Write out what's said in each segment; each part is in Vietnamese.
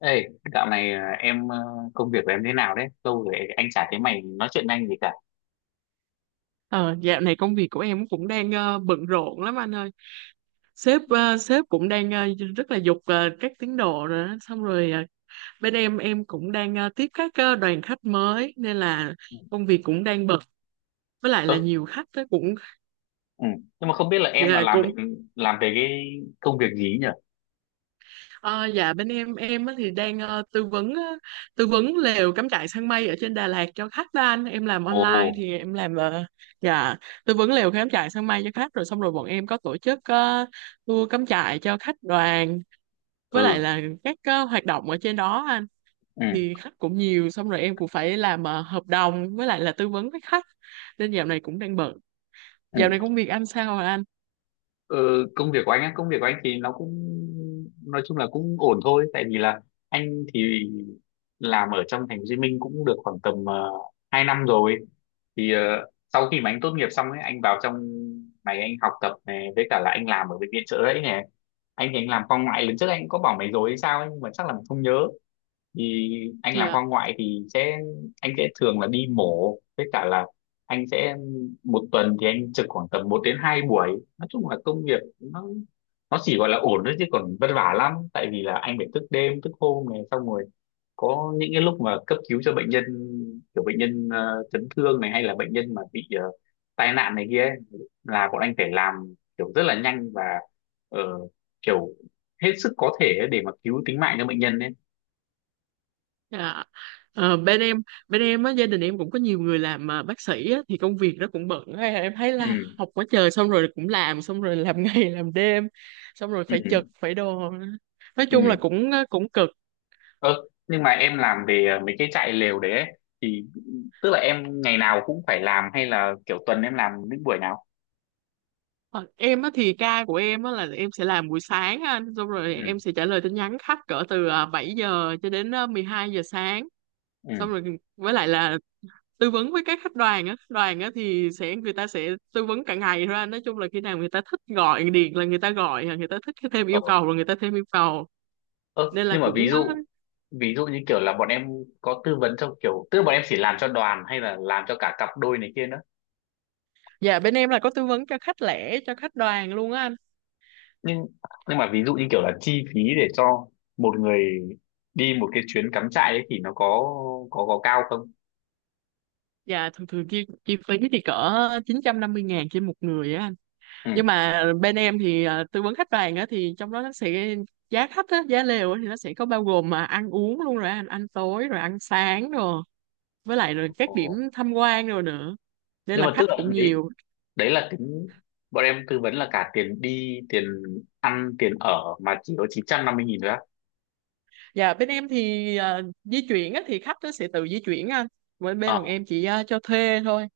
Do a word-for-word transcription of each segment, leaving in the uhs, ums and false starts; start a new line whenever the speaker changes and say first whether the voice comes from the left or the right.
left: Ê, dạo này à, em ờ, công việc của em thế nào đấy? Lâu rồi anh chả thấy mày nói chuyện với anh gì cả.
right: Ờ, Dạo này công việc của em cũng đang ờ, bận rộn lắm anh ơi. Sếp ờ, sếp cũng đang ờ, rất là giục ờ, các tiến độ rồi đó. Xong rồi ờ, bên em em cũng đang ờ, tiếp các ờ, đoàn khách mới nên là
left: Ừ.
right: công việc cũng đang bận. Với lại
left: Ơ,
right: là nhiều khách đó cũng
left: ừ. Nhưng mà không biết là em là
right: dạ,
left: làm về
right: cũng
left: làm về cái công việc gì nhỉ?
right: ờ, dạ bên em em á thì đang ờ, tư vấn ờ, tư vấn lều cắm trại săn mây ở trên Đà Lạt cho khách đó anh. Em làm online
left: Ồ,
right: thì em làm ờ, dạ tư vấn lều cắm trại săn mây cho khách rồi xong rồi bọn em có tổ chức ờ, tour cắm trại cho khách đoàn với lại
left: ừ,
right: là các ờ, hoạt động ở trên đó anh,
left: ừ,
right: thì khách cũng nhiều xong rồi em cũng phải làm ờ, hợp đồng với lại là tư vấn với khách nên dạo này cũng đang bận.
left: ừ.
right: Dạo này công việc anh sao rồi anh?
left: Ừ, công việc của anh á, công việc của anh thì nó cũng nói chung là cũng ổn thôi, tại vì là anh thì làm ở trong thành phố Hồ Chí Minh cũng được khoảng tầm uh, hai năm rồi thì ờ, sau khi mà anh tốt nghiệp xong ấy anh vào trong này anh học tập này với cả là anh làm ở bệnh viện Chợ Rẫy này. Anh thì anh làm khoa ngoại, lần trước anh cũng có bảo mày rồi hay sao ấy, nhưng mà chắc là mày không nhớ. Thì anh làm
right: Dạ.
left: khoa ngoại thì sẽ anh sẽ thường là đi mổ với cả là anh sẽ một tuần thì anh trực khoảng tầm một đến hai buổi. Nói chung là công việc nó nó chỉ gọi là ổn thôi chứ còn vất vả lắm, tại vì là anh phải thức đêm thức hôm này, xong rồi có những cái lúc mà cấp cứu cho bệnh nhân, kiểu bệnh nhân ờ, chấn thương này hay là bệnh nhân mà bị ờ, tai nạn này kia ấy, là bọn anh phải làm kiểu rất là nhanh và ờ, kiểu hết sức có thể để mà cứu tính mạng cho bệnh nhân ấy.
right: Dạ. Ờ, bên em bên em á, gia đình em cũng có nhiều người làm ờ, bác sĩ á, thì công việc nó cũng bận. Hay là em thấy là
left: Ừ.
right: học quá trời xong rồi cũng làm xong rồi làm ngày làm đêm xong rồi
left: Ừ.
right: phải trực phải đồ, nói chung là
left: Ừ.
right: cũng ờ, cũng cực.
left: Ơ nhưng mà em làm về ờ, mấy cái trại lều đấy ấy, thì tức là em ngày nào cũng phải làm hay là kiểu tuần em làm những buổi nào?
right: Ờ, em á thì ca của em á là em sẽ làm buổi sáng á anh, xong rồi em
left: Ừ.
right: sẽ trả lời tin nhắn khách cỡ từ à, bảy giờ cho đến à, mười hai giờ sáng, xong
left: Ừ.
right: rồi với lại là tư vấn với các khách đoàn á, đoàn á thì sẽ người ta sẽ tư vấn cả ngày thôi anh, nói chung là khi nào người ta thích gọi điện là người ta gọi à, người ta thích thêm
left: Ờ.
right: yêu cầu rồi người ta thêm yêu cầu
left: Ơ,
right: nên là
left: nhưng mà ví
right: cũng á.
left: dụ ví dụ như kiểu là bọn em có tư vấn cho kiểu, tức là bọn em chỉ làm cho đoàn hay là làm cho cả cặp đôi này kia nữa?
right: Dạ, bên em là có tư vấn cho khách lẻ cho khách đoàn luôn á anh.
left: nhưng nhưng mà ví dụ như kiểu là chi phí để cho một người đi một cái chuyến cắm trại ấy thì nó có có có cao không?
right: Dạ, thường thường chi chi phí thì cỡ chín trăm năm mươi ngàn trên một người á anh.
left: Ừ.
right: Nhưng mà bên em thì à, tư vấn khách hàng á thì trong đó nó sẽ giá khách á, giá lều á thì nó sẽ có bao gồm mà ăn uống luôn rồi anh, ăn tối rồi ăn sáng rồi với lại rồi các điểm
left: Ồ.
right: tham quan rồi nữa, nên
left: Nhưng
right: là
left: mà tức
right: khách
left: là
right: cũng
left: đấy,
right: nhiều.
left: đấy là tính bọn em tư vấn là cả tiền đi, tiền ăn, tiền ở mà chỉ có chín trăm năm mươi nghìn thôi á?
right: Và bên em thì à, di chuyển á thì khách nó sẽ tự di chuyển anh, bên bên
left: Ờ.
right: bọn em chỉ à, cho thuê thôi,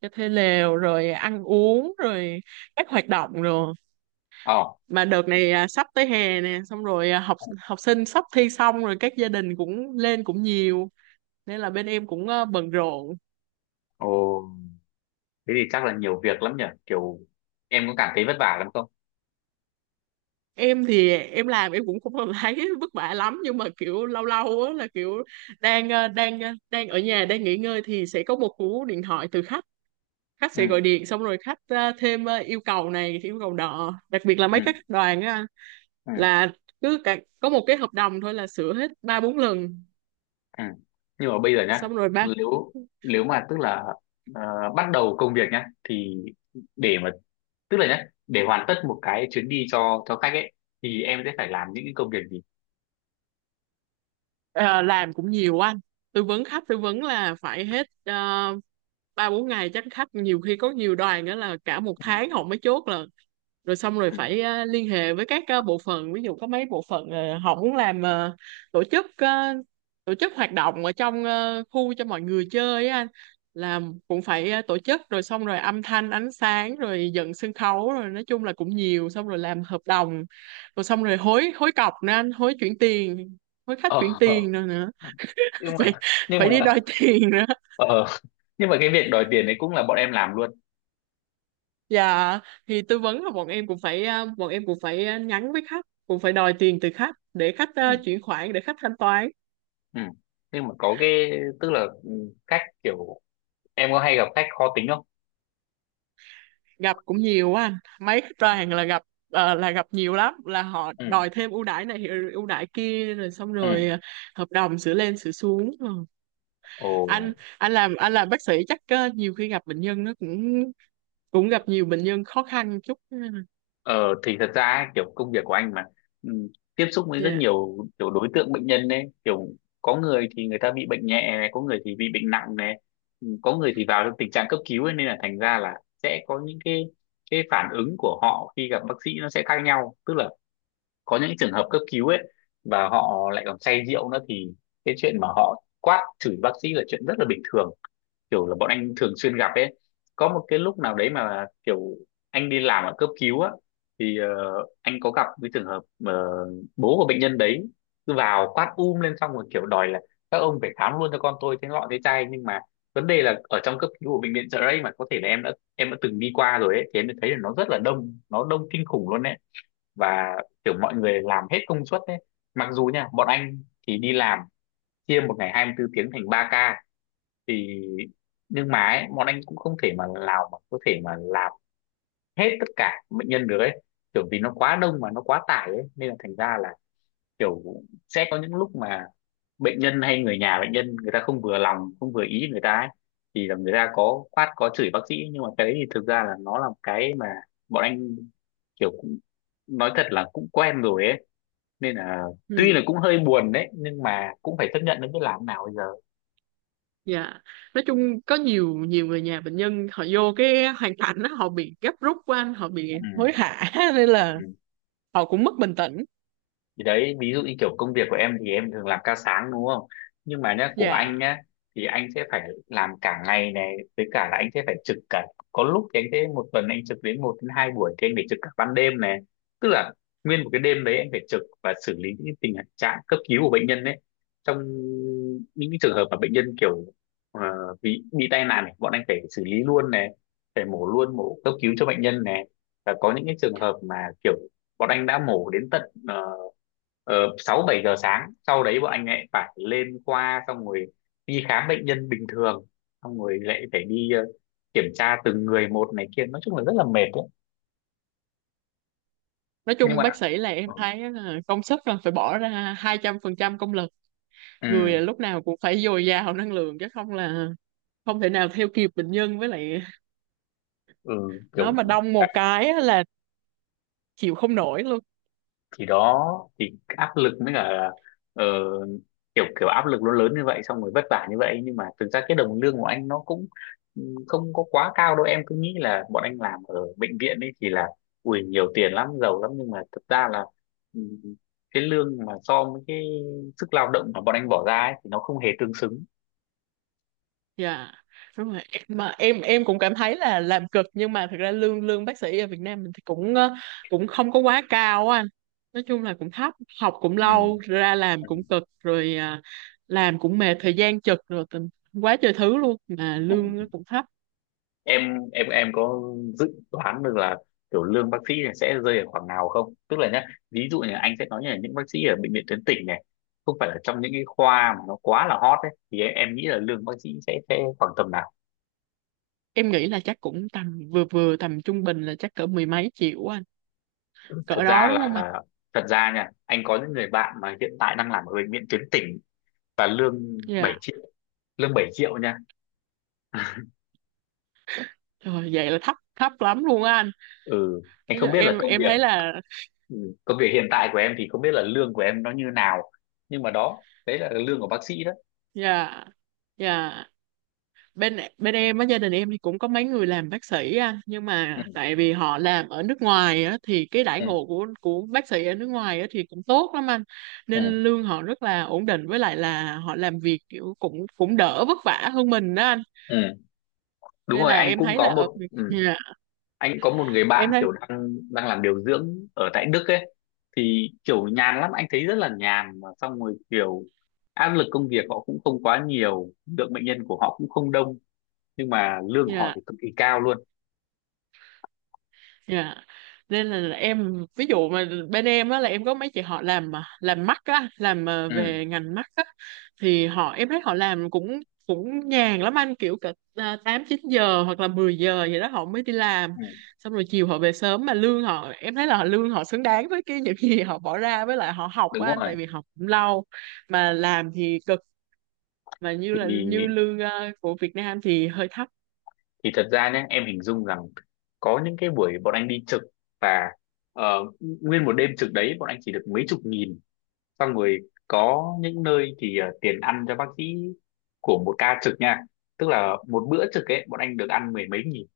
right: cho thuê lều rồi ăn uống rồi các hoạt động rồi.
left: Ờ.
right: Mà đợt này à, sắp tới hè nè, xong rồi à, học học sinh sắp thi, xong rồi các gia đình cũng lên cũng nhiều, nên là bên em cũng ờ, bận rộn.
left: Ồ, thế thì chắc là nhiều việc lắm nhỉ, kiểu em có cảm thấy vất vả lắm không?
right: Em thì em làm em cũng không còn thấy vất vả lắm, nhưng mà kiểu lâu lâu á là kiểu đang ờ, đang ờ, đang ở nhà đang nghỉ ngơi thì sẽ có một cú điện thoại từ khách, khách
left: Ừ.
right: sẽ gọi điện xong rồi khách ờ, thêm ờ, yêu cầu này yêu cầu nọ, đặc biệt là mấy
left: Ừ.
right: cái khách đoàn á,
left: Ừ.
right: là cứ cả, có một cái hợp đồng thôi là sửa hết ba bốn lần
left: Ừ. Nhưng mà bây giờ nhá,
right: xong rồi ba.
left: nếu nếu mà tức là ờ, bắt đầu công việc nhá thì để mà tức là nhá, để hoàn tất một cái chuyến đi cho cho khách ấy thì em sẽ phải làm những cái công việc gì?
right: Ờ, làm cũng nhiều anh, tư vấn khách tư vấn là phải hết ờ, ba bốn ngày, chắc khách nhiều khi có nhiều đoàn đó là cả một
left: Ừ.
right: tháng họ mới chốt là, rồi xong rồi
left: Ừ.
right: phải ờ, liên hệ với các ờ, bộ phận, ví dụ có mấy bộ phận ờ, họ muốn làm ờ, tổ chức ờ, tổ chức hoạt động ở trong ờ, khu cho mọi người chơi á anh, là cũng phải ờ, tổ chức rồi xong rồi âm thanh ánh sáng rồi dựng sân khấu rồi, nói chung là cũng nhiều, xong rồi làm hợp đồng rồi xong rồi hối hối cọc nữa anh, hối chuyển tiền, hối khách chuyển
left: Ờ. Ờ.
right: tiền nữa nữa
left: nhưng mà
right: phải
left: nhưng
right: phải
left: mà
right: đi đòi tiền nữa.
left: ờ nhưng mà cái việc đòi tiền đấy cũng là bọn em làm luôn?
right: Dạ, thì tư vấn là bọn em cũng phải ờ, bọn em cũng phải ờ, nhắn với khách, cũng phải đòi tiền từ khách để khách ờ,
left: Ừ.
right: chuyển khoản để khách thanh toán.
left: Ừ. Nhưng mà có cái tức là ừ, khách kiểu em có hay gặp khách khó tính không?
right: Gặp cũng nhiều quá anh, mấy khách ra hàng là gặp ờ, là gặp nhiều lắm, là họ
left: Ừ.
right: đòi thêm ưu đãi này rồi ưu đãi kia rồi xong
left: Ừ.
right: rồi ờ, hợp đồng sửa lên sửa xuống. Ừ.
left: Ồ.
right: anh anh làm anh làm bác sĩ chắc ờ, nhiều khi gặp bệnh nhân nó cũng cũng gặp nhiều bệnh nhân khó khăn chút.
left: Ờ, thì thật ra ấy, kiểu công việc của anh mà ừ, tiếp xúc với rất
right: Dạ.
left: nhiều kiểu đối tượng bệnh nhân đấy, kiểu có người thì người ta bị bệnh nhẹ này, có người thì bị bệnh nặng này, ừ, có người thì vào trong tình trạng cấp cứu ấy, nên là thành ra là sẽ có những cái cái phản ứng của họ khi gặp bác sĩ nó sẽ khác nhau. Tức là có những trường hợp cấp cứu ấy và họ lại còn say rượu nữa thì cái chuyện mà họ quát chửi bác sĩ là chuyện rất là bình thường, kiểu là bọn anh thường xuyên gặp ấy. Có một cái lúc nào đấy mà kiểu anh đi làm ở cấp cứu á thì ờ, anh có gặp cái trường hợp mà bố của bệnh nhân đấy cứ vào quát um lên, xong rồi kiểu đòi là các ông phải khám luôn cho con tôi thế lọ thế chai. Nhưng mà vấn đề là ở trong cấp cứu của bệnh viện Chợ Rẫy, mà có thể là em đã em đã từng đi qua rồi ấy, thì em đã thấy là nó rất là đông, nó đông kinh khủng luôn ấy. Và kiểu mọi người làm hết công suất đấy, mặc dù nha bọn anh thì đi làm chia một ngày hai mươi tư tiếng thành ba ca thì nhưng mà ấy, bọn anh cũng không thể mà nào mà có thể mà làm hết tất cả bệnh nhân được ấy, kiểu vì nó quá đông mà nó quá tải ấy, nên là thành ra là kiểu sẽ có những lúc mà bệnh nhân hay người nhà bệnh nhân người ta không vừa lòng không vừa ý người ta ấy, thì là người ta có quát có chửi bác sĩ. Nhưng mà cái đấy thì thực ra là nó là một cái mà bọn anh kiểu cũng nói thật là cũng quen rồi ấy, nên là tuy
right: Ừ.
left: là cũng hơi buồn đấy nhưng mà cũng phải chấp nhận nó, biết làm nào bây giờ.
right: Dạ, nói chung có nhiều nhiều người nhà bệnh nhân họ vô cái hoàn cảnh đó, họ bị gấp rút quá anh, họ bị
left: Ừ.
right: hối hả nên là
left: Ừ.
right: họ cũng mất bình tĩnh.
left: Thì đấy, ví dụ như kiểu công việc của em thì em thường làm ca sáng đúng không, nhưng mà nhá của
right: Dạ,
left: anh nhá thì anh sẽ phải làm cả ngày này với cả là anh sẽ phải trực cả, có lúc thì anh sẽ một tuần anh trực đến một đến hai buổi thì anh phải trực cả ban đêm này. Tức là nguyên một cái đêm đấy anh phải trực và xử lý những cái tình trạng cấp cứu của bệnh nhân đấy, trong những cái trường hợp mà bệnh nhân kiểu ờ, bị bị tai nạn này, bọn anh phải xử lý luôn này, phải mổ luôn, mổ cấp cứu cho bệnh nhân này. Và có những cái trường hợp mà kiểu bọn anh đã mổ đến tận ờ, ờ, sáu bảy giờ sáng, sau đấy bọn anh lại phải lên khoa, xong rồi đi khám bệnh nhân bình thường, xong rồi lại phải đi ờ, kiểm tra từng người một này kia, nói chung là rất là mệt đấy.
right: nói
left: Nhưng
right: chung
left: mà
right: bác sĩ là em thấy là công sức là phải bỏ ra hai trăm phần trăm công lực,
left: ừ,
right: người lúc nào cũng phải dồi dào năng lượng chứ không là không thể nào theo kịp bệnh nhân, với lại
left: ừ
right: nó
left: kiểu
right: mà đông một cái á là chịu không nổi luôn.
left: thì đó, thì áp lực mới cả ờ, kiểu kiểu áp lực nó lớn như vậy, xong rồi vất vả như vậy nhưng mà thực ra cái đồng lương của anh nó cũng ừ, không có quá cao đâu. Em cứ nghĩ là bọn anh làm ở bệnh viện ấy thì là ui nhiều tiền lắm, giàu lắm, nhưng mà thực ra là ừ, cái lương mà so với cái sức lao động mà bọn anh bỏ ra ấy, thì nó không hề tương xứng.
right: Dạ, đúng rồi, mà em em cũng cảm thấy là làm cực nhưng mà thực ra lương lương bác sĩ ở Việt Nam mình thì cũng ờ, cũng không có quá cao á anh, nói chung là cũng thấp, học cũng
left: Ừ.
right: lâu ra làm
left: Ừ.
right: cũng cực rồi à, làm cũng mệt thời gian chật rồi tình quá trời thứ luôn mà
left: Ừ.
right: lương nó cũng thấp.
left: Em em em có dự đoán được là kiểu lương bác sĩ này sẽ rơi ở khoảng nào không? Tức là nhá, ví dụ như anh sẽ nói như là những bác sĩ ở bệnh viện tuyến tỉnh này, không phải là trong những cái khoa mà nó quá là hot ấy, thì em, em nghĩ là lương bác sĩ sẽ sẽ khoảng tầm nào?
right: Em nghĩ là chắc cũng tầm vừa vừa, tầm trung bình là chắc cỡ mười mấy triệu á anh,
left: thật
right: cỡ đó
left: ra
right: đúng
left: là
right: không anh?
left: Thật ra nha anh có những người bạn mà hiện tại đang làm ở bệnh viện tuyến tỉnh và lương bảy
right: Dạ
left: triệu lương bảy triệu nha.
right: rồi, vậy là thấp thấp lắm luôn á anh,
left: Ừ anh
right: nói
left: không
right: chung
left: biết là
right: em
left: công
right: em
left: việc
right: thấy là.
left: ừ, công việc hiện tại của em thì không biết là lương của em nó như nào, nhưng mà đó đấy là lương của bác sĩ đó.
right: Dạ. Dạ. Bên bên em á, gia đình em thì cũng có mấy người làm bác sĩ anh, nhưng
left: Ừ.
right: mà tại vì họ làm ở nước ngoài á thì cái đãi
left: Ừ.
right: ngộ của của bác sĩ ở nước ngoài á thì cũng tốt lắm anh,
left: Ừ.
right: nên lương họ rất là ổn định, với lại là họ làm việc kiểu cũng cũng đỡ vất vả hơn mình đó anh,
left: Ừ, đúng
right: nên
left: rồi,
right: là
left: anh
right: em
left: cũng
right: thấy là
left: có
right: ở
left: một
right: Việt-
left: ừ,
right: dạ,
left: anh cũng có một người bạn
right: em thấy.
left: kiểu đang đang làm điều dưỡng ở tại Đức ấy, thì kiểu nhàn lắm, anh thấy rất là nhàn, mà xong rồi kiểu áp lực công việc họ cũng không quá nhiều, lượng bệnh nhân của họ cũng không đông, nhưng mà lương của họ
right: Dạ.
left: thì cực kỳ cao luôn.
right: Dạ. Nên là em ví dụ mà bên em á là em có mấy chị họ làm mà làm mắt á, làm ờ,
left: Ừ,
right: về ngành mắt á, thì họ em thấy họ làm cũng cũng nhàn lắm anh, kiểu cả à, tám chín giờ hoặc là mười giờ vậy đó họ mới đi làm.
left: ừ,
right: Xong rồi chiều họ về sớm mà lương họ, em thấy là họ lương họ xứng đáng với cái những gì họ bỏ ra với lại họ học
left: đúng
right: á anh,
left: rồi.
right: tại vì học cũng lâu mà làm thì cực, mà như là như
left: thì
right: lương ờ, của Việt Nam thì hơi thấp.
left: thì thật ra nhé em hình dung rằng có những cái buổi bọn anh đi trực và ờ, nguyên một đêm trực đấy bọn anh chỉ được mấy chục nghìn, xong rồi có những nơi thì ờ, tiền ăn cho bác sĩ của một ca trực nha, tức là một bữa trực ấy bọn anh được ăn mười mấy nghìn,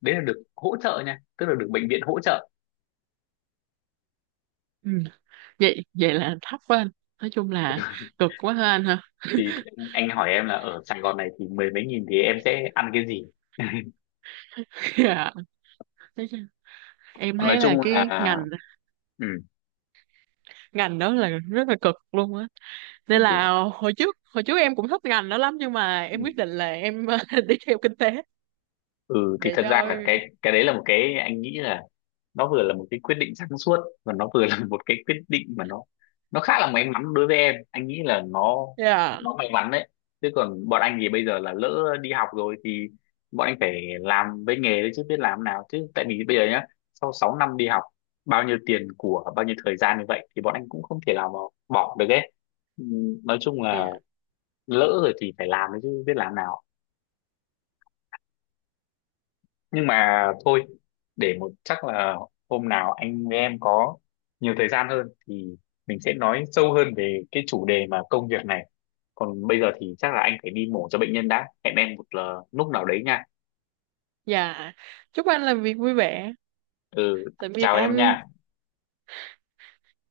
left: đấy là được hỗ trợ nha, tức là được bệnh viện hỗ trợ.
right: Ừ. Vậy vậy là thấp quá anh, nói chung là cực quá ha anh hả
left: Thì, thì anh hỏi em là ở Sài Gòn này thì mười mấy nghìn thì em sẽ ăn cái gì?
right: dạ. Thế chứ em
left: Nói
right: thấy là
left: chung
right: cái
left: là
right: ngành
left: ừ,
right: ngành đó là rất là cực luôn á, nên
left: ừ.
right: là hồi trước hồi trước em cũng thích ngành đó lắm, nhưng mà em quyết định là em đi theo kinh tế
left: Ừ thì
right: để
left: thật ra
right: cho.
left: là cái cái đấy là một cái anh nghĩ là nó vừa là một cái quyết định sáng suốt và nó vừa là một cái quyết định mà nó nó khá là may mắn đối với em, anh nghĩ là nó
right: Dạ.
left: nó may mắn đấy. Chứ còn bọn anh thì bây giờ là lỡ đi học rồi thì bọn anh phải làm với nghề đấy chứ biết làm nào, chứ tại vì bây giờ nhá, sau sáu năm đi học, bao nhiêu tiền của bao nhiêu thời gian như vậy thì bọn anh cũng không thể nào mà bỏ được ấy. Ừ, nói chung là
right: Dạ.
left: lỡ rồi thì phải làm đấy chứ biết làm nào. Nhưng mà thôi, để một chắc là hôm nào anh với em có nhiều thời gian hơn thì mình sẽ nói sâu hơn về cái chủ đề mà công việc này. Còn bây giờ thì chắc là anh phải đi mổ cho bệnh nhân, đã hẹn em một ờ, lúc nào đấy nha.
right: Dạ, chúc anh làm việc vui vẻ.
left: Ừ,
right: Tạm biệt
left: chào em
right: anh.
left: nha.